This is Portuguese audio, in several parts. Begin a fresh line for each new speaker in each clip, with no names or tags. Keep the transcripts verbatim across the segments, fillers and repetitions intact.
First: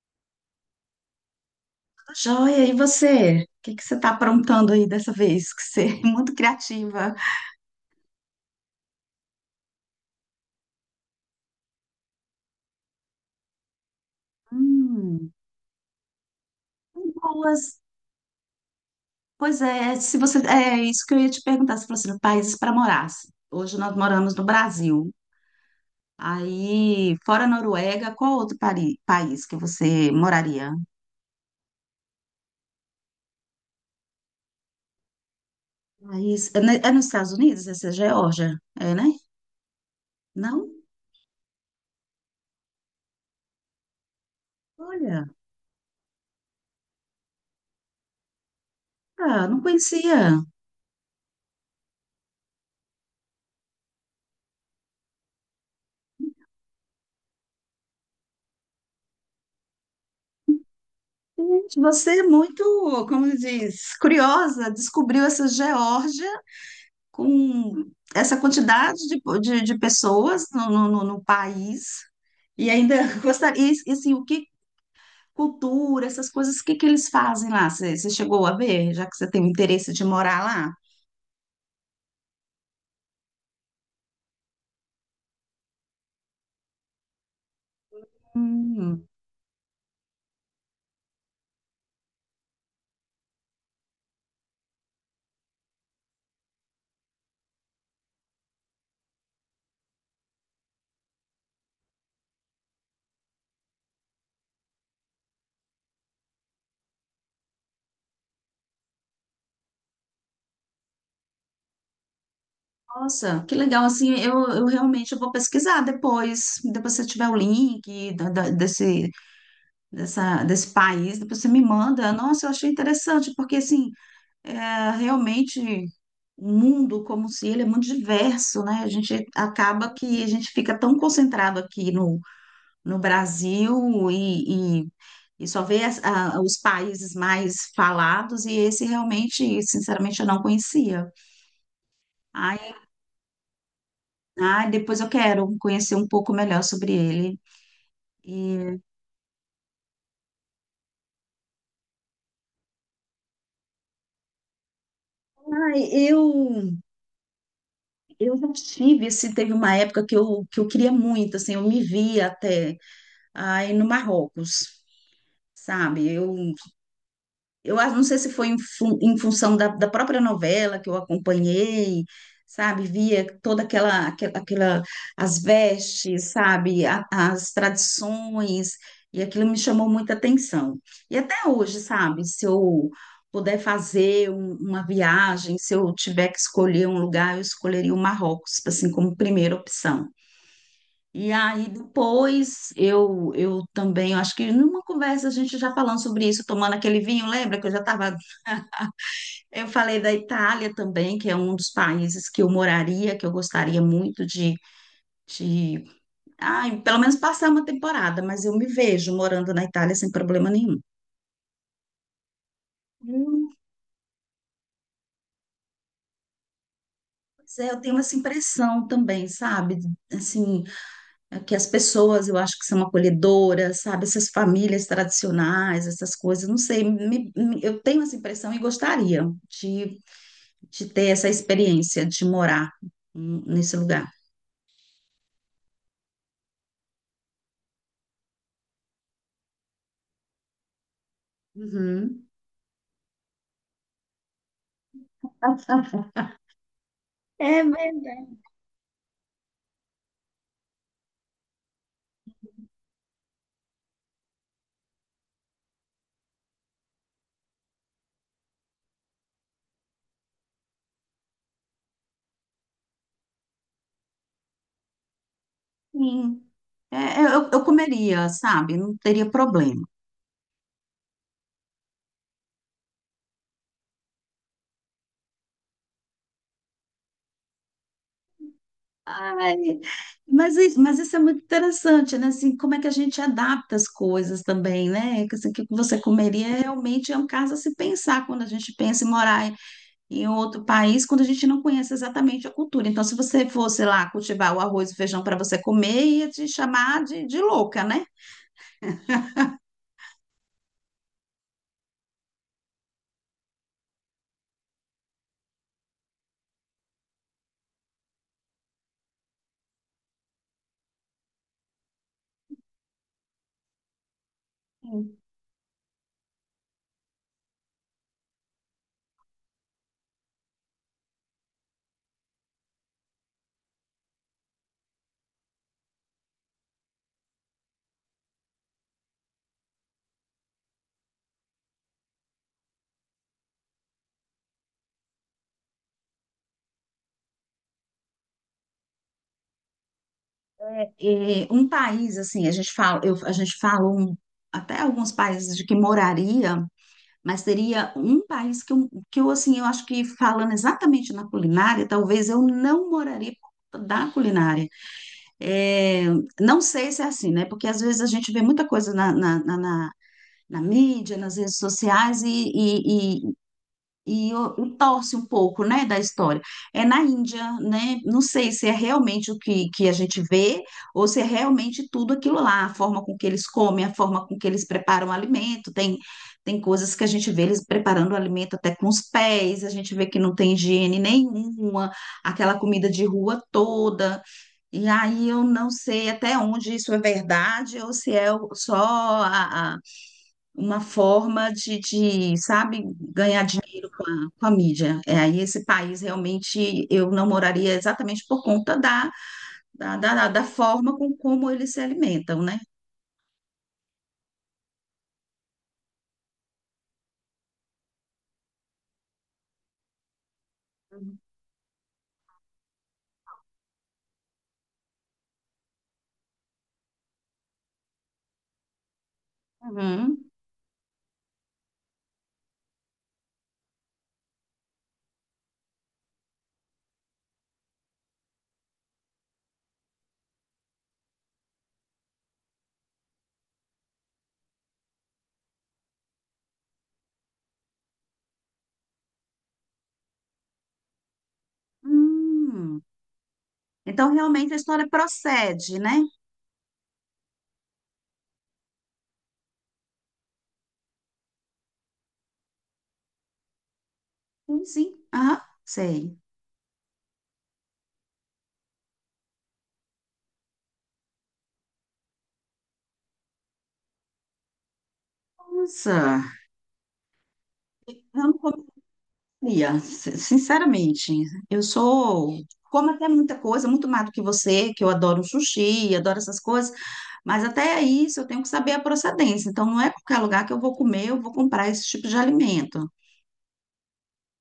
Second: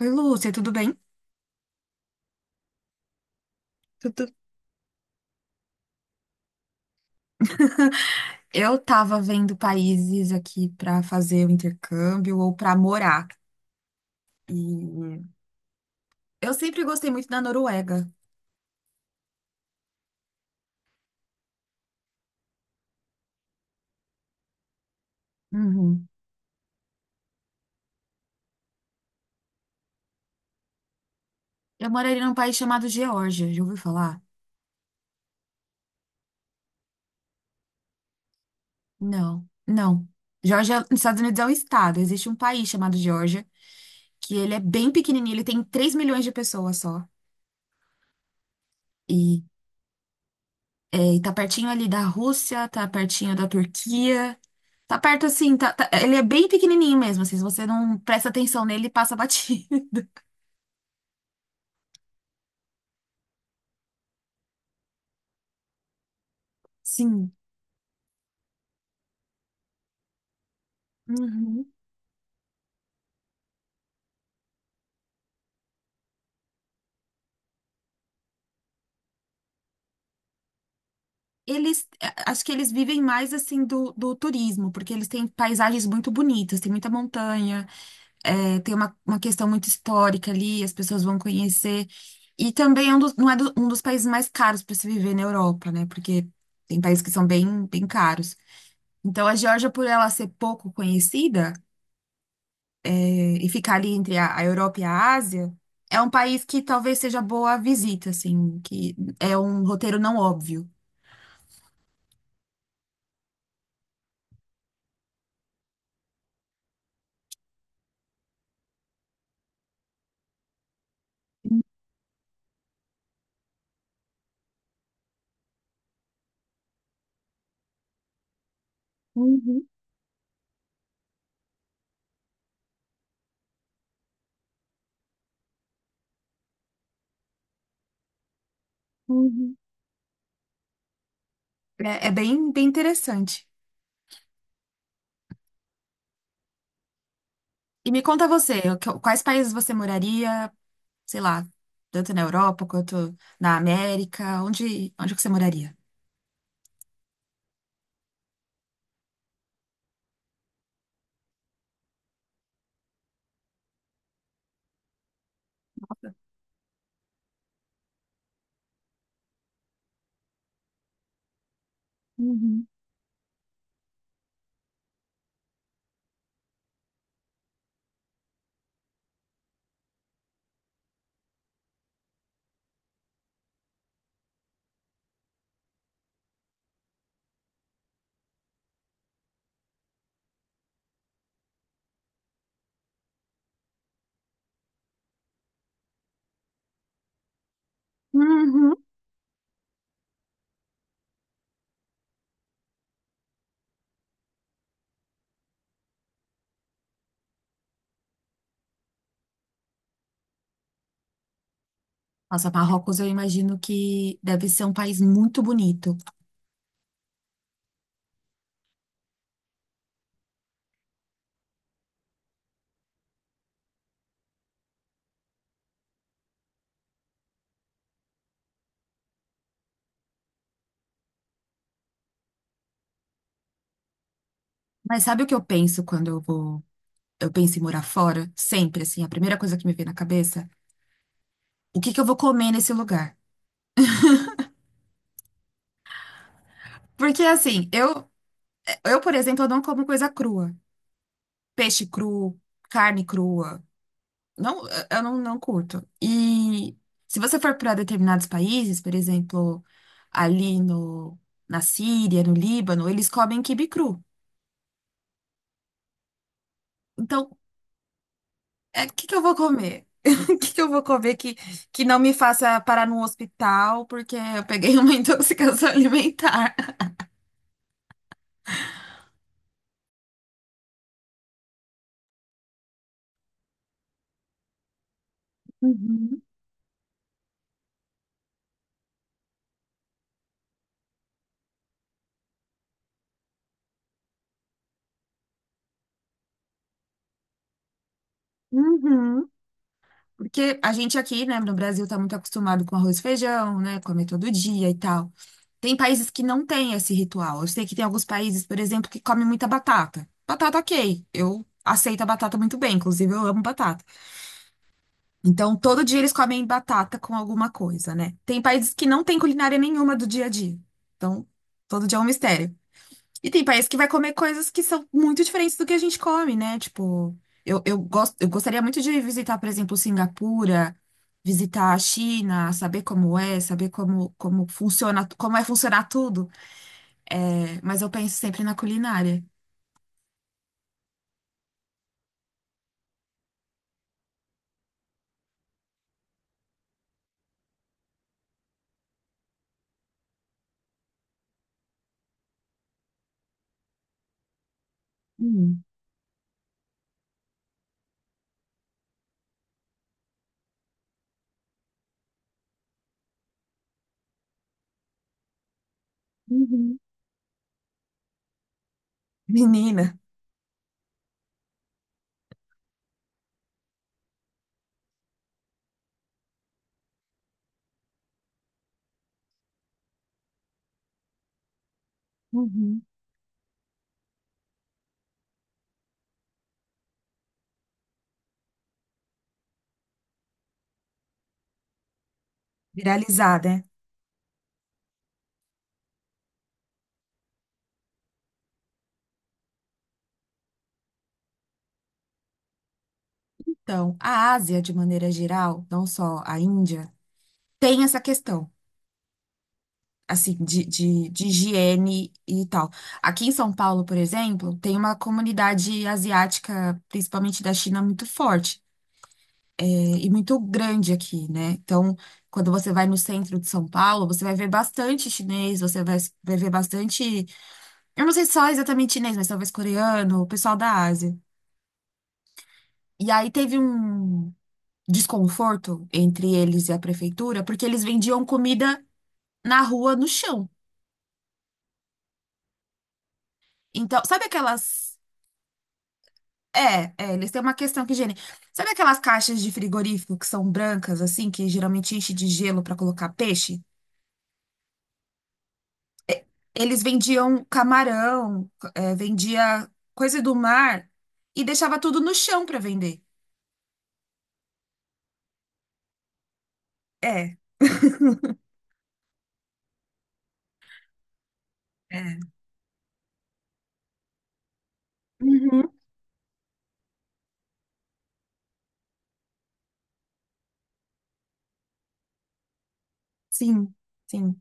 Oi, Lúcia, tudo bem?
Tá joia, e você? O que que você está
Tudo.
aprontando aí dessa vez? Que você é muito criativa.
Eu tava vendo países aqui pra fazer o intercâmbio ou pra morar. E
Hum,
eu sempre gostei muito da
boas.
Noruega.
Pois é, se você é isso que eu ia te perguntar, se fosse países para morar. Assim, hoje nós moramos no Brasil.
Uhum.
Aí, fora a Noruega, qual outro pari- país que você moraria?
Eu moraria num país chamado Geórgia, já ouviu falar?
País, é, ne- é nos Estados Unidos, essa é Geórgia, é, né?
Não, não.
Não?
Geórgia, nos Estados Unidos é um estado. Existe um país chamado Geórgia, que ele é bem
Olha,
pequenininho, ele tem três milhões de pessoas só. E
ah, não conhecia.
é, e tá pertinho ali da Rússia, tá pertinho da Turquia. Tá perto assim, tá- tá- ele é bem pequenininho mesmo, assim, se você não presta atenção nele, passa batido.
Gente, você é muito, como diz, curiosa, descobriu essa Geórgia.
Sim.
Com essa quantidade de, de, de pessoas no, no, no- no
Uhum.
país e ainda gostaria, e, e, assim, o que cultura, essas coisas, o que que eles fazem lá? Você você chegou a ver, já que você tem o interesse de morar lá?
Eles, é, acho que eles vivem mais assim do, do turismo, porque eles têm paisagens muito bonitas, tem muita montanha, é, tem uma,
Hum,
uma questão muito histórica ali, as pessoas vão conhecer. E também é um dos, não é do- um dos países mais caros para se viver na Europa, né? Porque tem países que são bem, bem caros. Então a Geórgia, por ela ser pouco conhecida, e ficar ali entre a, a Europa e a Ásia, é um país que talvez seja boa a visita, assim, que é um roteiro não óbvio.
nossa, que legal, assim, eu, eu realmente vou pesquisar depois, depois se tiver o link da- da- desse, dessa, desse país, depois você me manda. Nossa, eu achei interessante, porque assim, é, realmente o mundo como se ele é muito diverso, né? A gente
Uhum,
acaba que a gente fica tão concentrado aqui no, no Brasil e, e, e só vê as- a- os países mais falados, e esse
uhum.
realmente, sinceramente, eu não conhecia.
É, é bem,
Ai,
bem interessante.
ai, depois eu quero conhecer um pouco melhor sobre ele.
E me conta você, o
E,
que- quais países você moraria, sei lá, tanto na Europa quanto na América, onde, onde que você moraria?
ai, eu, eu já tive, assim, teve uma época que eu, que eu queria muito, assim, eu me via até ai, no Marrocos, sabe? Eu Eu acho- não sei se foi em, fun- em função da, da própria novela que eu acompanhei,
Uhum.
sabe? Via toda aquela, aquela, aquela- as vestes, sabe? A- as tradições, e aquilo me chamou muita atenção. E até hoje, sabe? Se eu puder fazer um- uma viagem, se eu tiver que escolher um lugar, eu escolheria o Marrocos, assim, como primeira opção. E aí depois eu eu também, eu acho que numa conversa a gente já falando sobre isso, tomando aquele vinho, lembra que eu já estava
Uhum.
eu falei da Itália também, que é um dos países que eu moraria, que eu gostaria muito de, de... Ai, pelo menos passar uma temporada, mas eu me vejo morando na Itália sem problema nenhum.
Nossa, Marrocos eu
Hum,
imagino que deve ser um país muito bonito.
pois é, eu tenho essa impressão também, sabe? Assim, é que as pessoas eu acho que são acolhedoras, sabe? Essas famílias tradicionais, essas coisas, não sei, me- me- eu tenho essa impressão e gostaria de, de ter essa experiência de morar hum, nesse lugar.
Mas sabe o que eu penso quando eu vou, eu penso em morar fora? Sempre, assim, a primeira coisa que me vem na cabeça. O que que eu vou
Uhum.
comer nesse lugar? Porque
É
assim, eu,
verdade.
eu, por exemplo, eu não como coisa crua. Peixe cru, carne crua. Não, eu não, não curto. E se você for para determinados países, por exemplo, ali no, na Síria, no Líbano, eles comem quibe cru.
Sim. É, é,
Então,
eu, eu comeria, sabe?
é, o
Não
que que eu
teria
vou
problema.
comer? O que que eu vou comer que, que não me faça parar num hospital porque eu peguei uma intoxicação alimentar?
Ai, mas isso, mas isso é muito interessante, né? Assim, como é que a gente adapta as coisas também, né? Que, assim, o que você
Uhum,
comeria realmente é um caso a se pensar quando a gente pensa em morar em outro país, quando a gente não conhece exatamente a cultura. Então, se você fosse lá cultivar o arroz e o feijão para você comer, ia te chamar de, de louca, né?
uhum. Porque a gente aqui, né, no Brasil tá muito acostumado com arroz e feijão, né, comer todo dia e tal. Tem países que não têm esse ritual. Eu sei que tem alguns países, por exemplo, que comem muita batata. Batata, ok. Eu aceito a batata muito bem, inclusive eu amo batata.
Sim.
Então, todo dia eles comem batata com alguma coisa, né? Tem países que não têm culinária nenhuma do dia a dia. Então, todo dia é um mistério. E tem país que vai comer coisas que são muito diferentes do que a gente come, né? Tipo, eu, eu gosto, eu gostaria muito de visitar, por exemplo, Singapura, visitar a China, saber como é, saber como, como funciona, como é funcionar tudo. É, mas eu penso sempre na culinária.
É, um país assim, a gente fala, eu, a gente fala um- até alguns países de que moraria. Mas seria um país que eu, que eu, assim, eu acho que falando exatamente na culinária, talvez eu não moraria por conta da culinária.
Hum,
É, não sei se é assim, né? Porque às vezes a gente vê muita coisa na, na, na, na- na mídia, nas redes sociais, e, e, o- e torce um pouco, né, da história.
Uhum,
É na Índia, né? Não sei se é realmente o que, que a
menina,
gente vê ou se é realmente tudo aquilo lá, a forma com que eles comem, a forma com que eles preparam o alimento. Tem, tem coisas que a gente vê eles preparando o alimento até com os pés, a gente vê que não tem higiene nenhuma, aquela
uhum,
comida de rua toda. E aí eu não sei até onde isso é verdade ou se é o- só uma forma de, de, sabe,
viralizar,
ganhar
né?
dinheiro com a, com a mídia. É, aí esse país realmente eu não moraria exatamente por conta da, da, da, da forma com como eles se alimentam, né?
Então, a Ásia, de maneira geral, não só a Índia, tem essa questão, assim, de, de, de higiene e tal. Aqui em São Paulo, por exemplo, tem uma comunidade asiática, principalmente da China, muito forte, é, e
Uhum.
muito grande aqui, né? Então, quando você vai no centro de São Paulo, você vai ver bastante chinês, você vai, vai ver bastante. Eu não sei se só exatamente chinês, mas talvez coreano, o pessoal da Ásia. E aí teve um desconforto entre eles e a prefeitura, porque eles vendiam comida na rua, no chão.
Hum.
Então,
Então
sabe
realmente a história
aquelas,
procede, né?
é, é, eles têm uma questão que higiene. Sabe aquelas caixas de frigorífico que são brancas, assim, que geralmente enche de gelo para colocar peixe?
Sim, sim. Ah, sei.
Eles vendiam camarão, é, vendia coisa do mar e deixava tudo no chão para vender.
Nossa,
É,
eu não Lia, si- sinceramente, eu
é.
sou, como até muita coisa, muito mais do que você, que eu adoro
Uhum.
sushi, adoro essas coisas, mas até isso eu tenho que saber a procedência. Então, não é qualquer lugar que eu vou comer, eu vou comprar esse tipo de alimento.
Sim, sim.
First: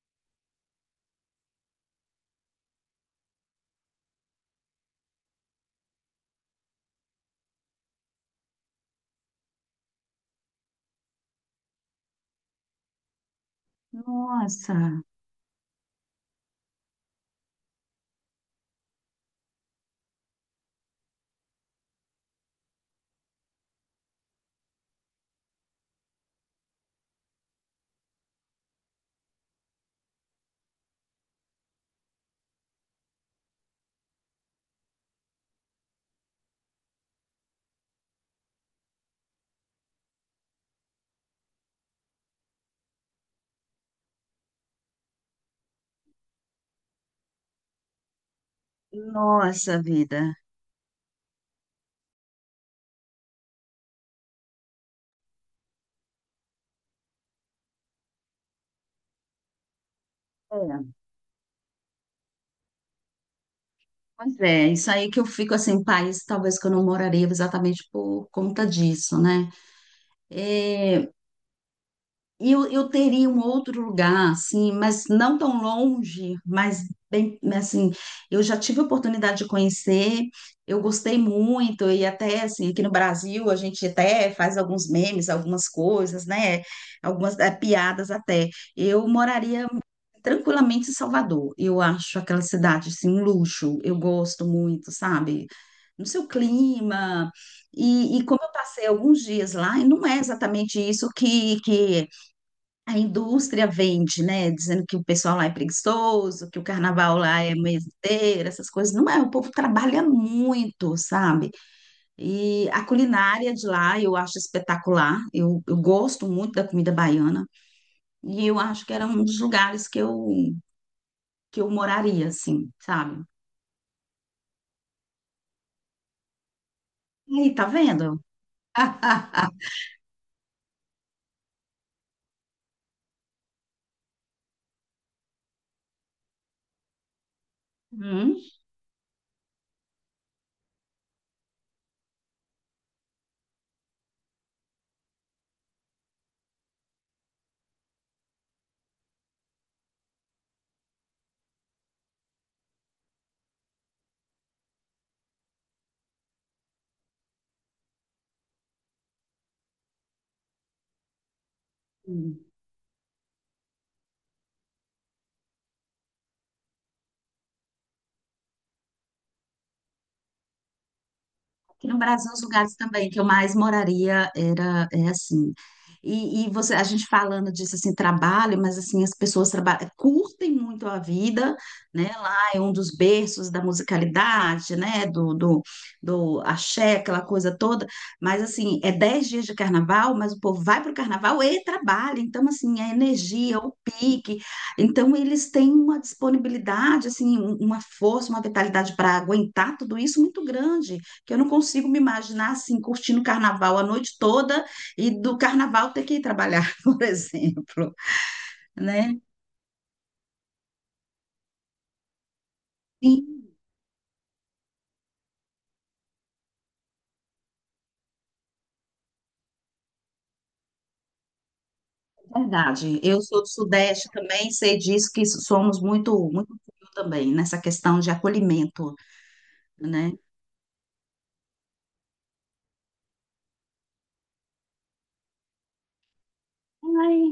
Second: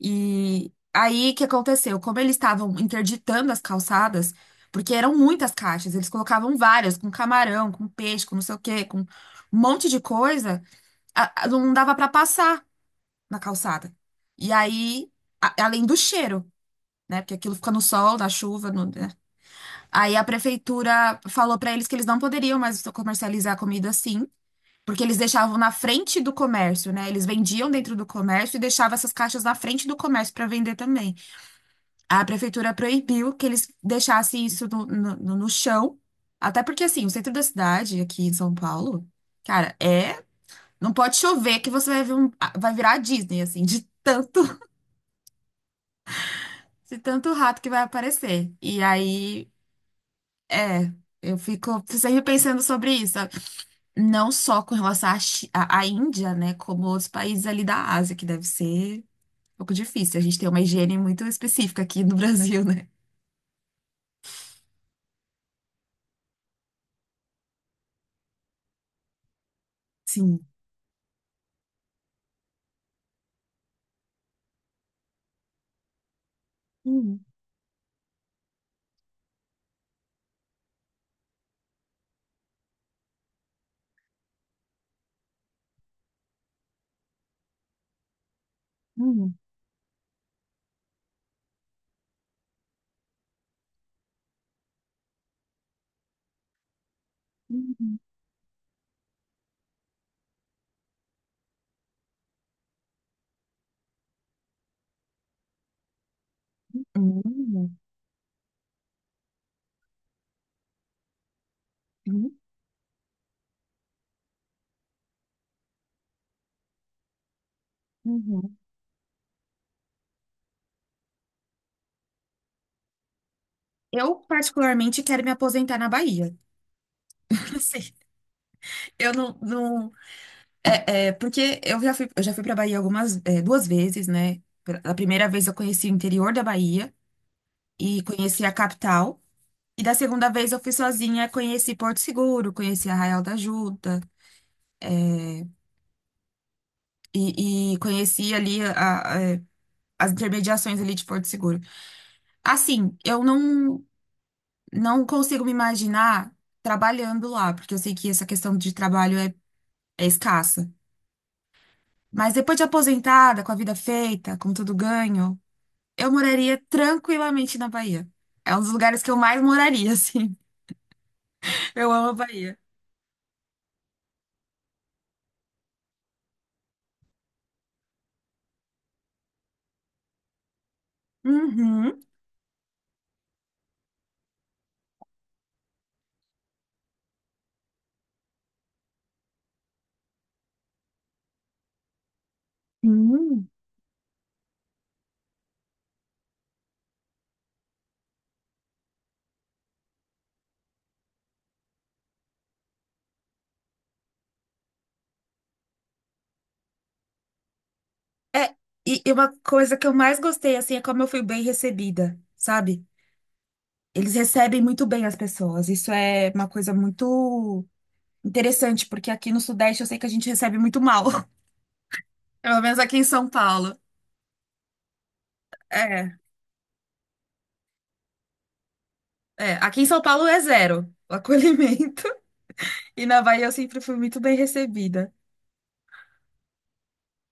E aí o que aconteceu? Como eles estavam interditando as calçadas, porque eram muitas caixas, eles colocavam várias, com camarão, com peixe, com não sei o quê, com um monte de coisa. A- a- não dava pra passar na calçada. E
Nossa,
aí, a- além do cheiro, né? Porque aquilo fica no sol, na chuva, no- né? Aí a prefeitura falou pra eles que eles não poderiam mais comercializar comida assim, porque eles deixavam na frente do comércio, né? Eles vendiam dentro do comércio e deixavam essas caixas na frente do comércio pra vender também. A prefeitura proibiu que eles deixassem isso no, no no- no chão, até porque assim, o centro da cidade, aqui em São Paulo, cara, é não pode chover que você vai ver um, ah, vai virar a Disney, assim, de tanto, de tanto rato que vai aparecer. E aí,
nossa vida.
é, eu fico sempre pensando sobre isso, sabe? Não só com relação à, Chi- à- à Índia, né, como outros países ali da Ásia, que deve ser um pouco difícil. A gente tem uma
É,
higiene muito específica aqui no Brasil, né?
pois é, isso aí que eu fico assim, país, talvez que eu não moraria exatamente por conta disso, né?
Sim.
É, Eu, eu teria um outro lugar, assim, mas não tão longe, mas
Hum,
bem, assim, eu já tive a oportunidade de conhecer, eu gostei muito, e até, assim, aqui no Brasil a gente até faz alguns memes, algumas coisas, né? Algumas eh, piadas até. Eu
hum,
moraria tranquilamente em Salvador, eu acho aquela cidade, assim, um luxo, eu gosto muito, sabe? No seu clima.
hum,
E, e como eu passei alguns dias lá, e não é exatamente isso que, que a indústria vende, né? Dizendo que o pessoal lá é preguiçoso, que o carnaval lá é
hum,
meseteiro, essas coisas. Não é, o povo trabalha muito, sabe?
hum,
E a culinária de lá eu acho espetacular. Eu, eu gosto muito da comida baiana.
hum,
E
hum.
eu acho que era um dos lugares que eu, que eu moraria, assim, sabe?
Eu, particularmente, quero me aposentar na Bahia.
E aí,
Não
tá
sei.
vendo?
Eu não, não É, é, porque eu já fui, eu já fui para Bahia algumas, é, duas vezes, né? A primeira vez eu conheci o interior da Bahia e
Hum?
conheci a capital. E da segunda vez eu fui sozinha, conheci Porto Seguro, conheci Arraial da Ajuda e, e conheci ali a- a- é, as intermediações ali de Porto Seguro. Assim, eu não, não consigo me imaginar trabalhando lá, porque eu sei que essa questão de trabalho é, é escassa. Mas depois de aposentada, com a vida feita, com tudo ganho. Eu moraria tranquilamente na Bahia. É um dos lugares que eu mais moraria, assim.
Aqui
Eu
no
amo a
Brasil, os
Bahia.
lugares também que eu mais moraria era é assim. E, e você, a gente falando disso assim, trabalho, mas assim, as pessoas trabalham, curtem muito a vida,
Uhum.
né? Lá é um dos berços da musicalidade, né? Do, do, do axé, aquela coisa toda. Mas assim, é dez dias de carnaval, mas o povo vai para o carnaval e trabalha. Então, assim, a
Hum.
energia, o pique. Então, eles têm uma disponibilidade, assim, um- uma força, uma vitalidade para aguentar tudo isso muito grande. Que eu não consigo me imaginar assim, curtindo carnaval a noite toda e do carnaval ter que ir trabalhar, por exemplo,
É, e e
né?
uma coisa que eu mais gostei, assim, é como eu fui bem recebida, sabe?
Sim,
Eles recebem muito bem as pessoas. Isso é uma coisa muito interessante, porque aqui no Sudeste eu sei que a gente recebe muito mal. Pelo menos aqui
verdade.
em
Eu
São
sou do
Paulo.
Sudeste também, sei disso que somos muito,
É,
muito frio também nessa questão de acolhimento,
é. Aqui em São
né?
Paulo é zero o acolhimento. E na Bahia eu sempre fui muito bem recebida.
Ai,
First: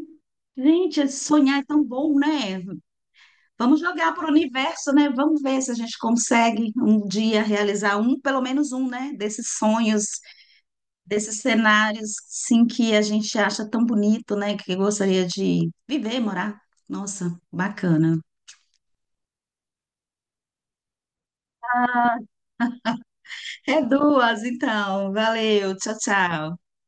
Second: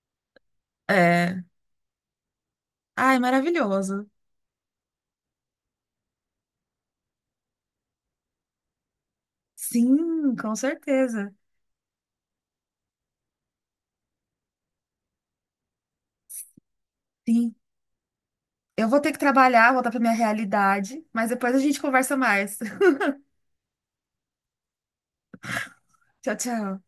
gente,
É.
sonhar é tão bom, né?
Ai,
Vamos
maravilhoso.
jogar para o universo, né? Vamos ver se a gente consegue um dia realizar um, pelo menos um, né? Desses sonhos
Sim, com certeza.
desses cenários, sim, que a gente acha tão bonito, né? Que gostaria de viver, morar. Nossa,
Sim.
bacana.
Eu vou ter que trabalhar, voltar para minha realidade, mas depois a gente conversa mais.
É duas, então. Valeu, tchau,
Tchau,
tchau.
tchau.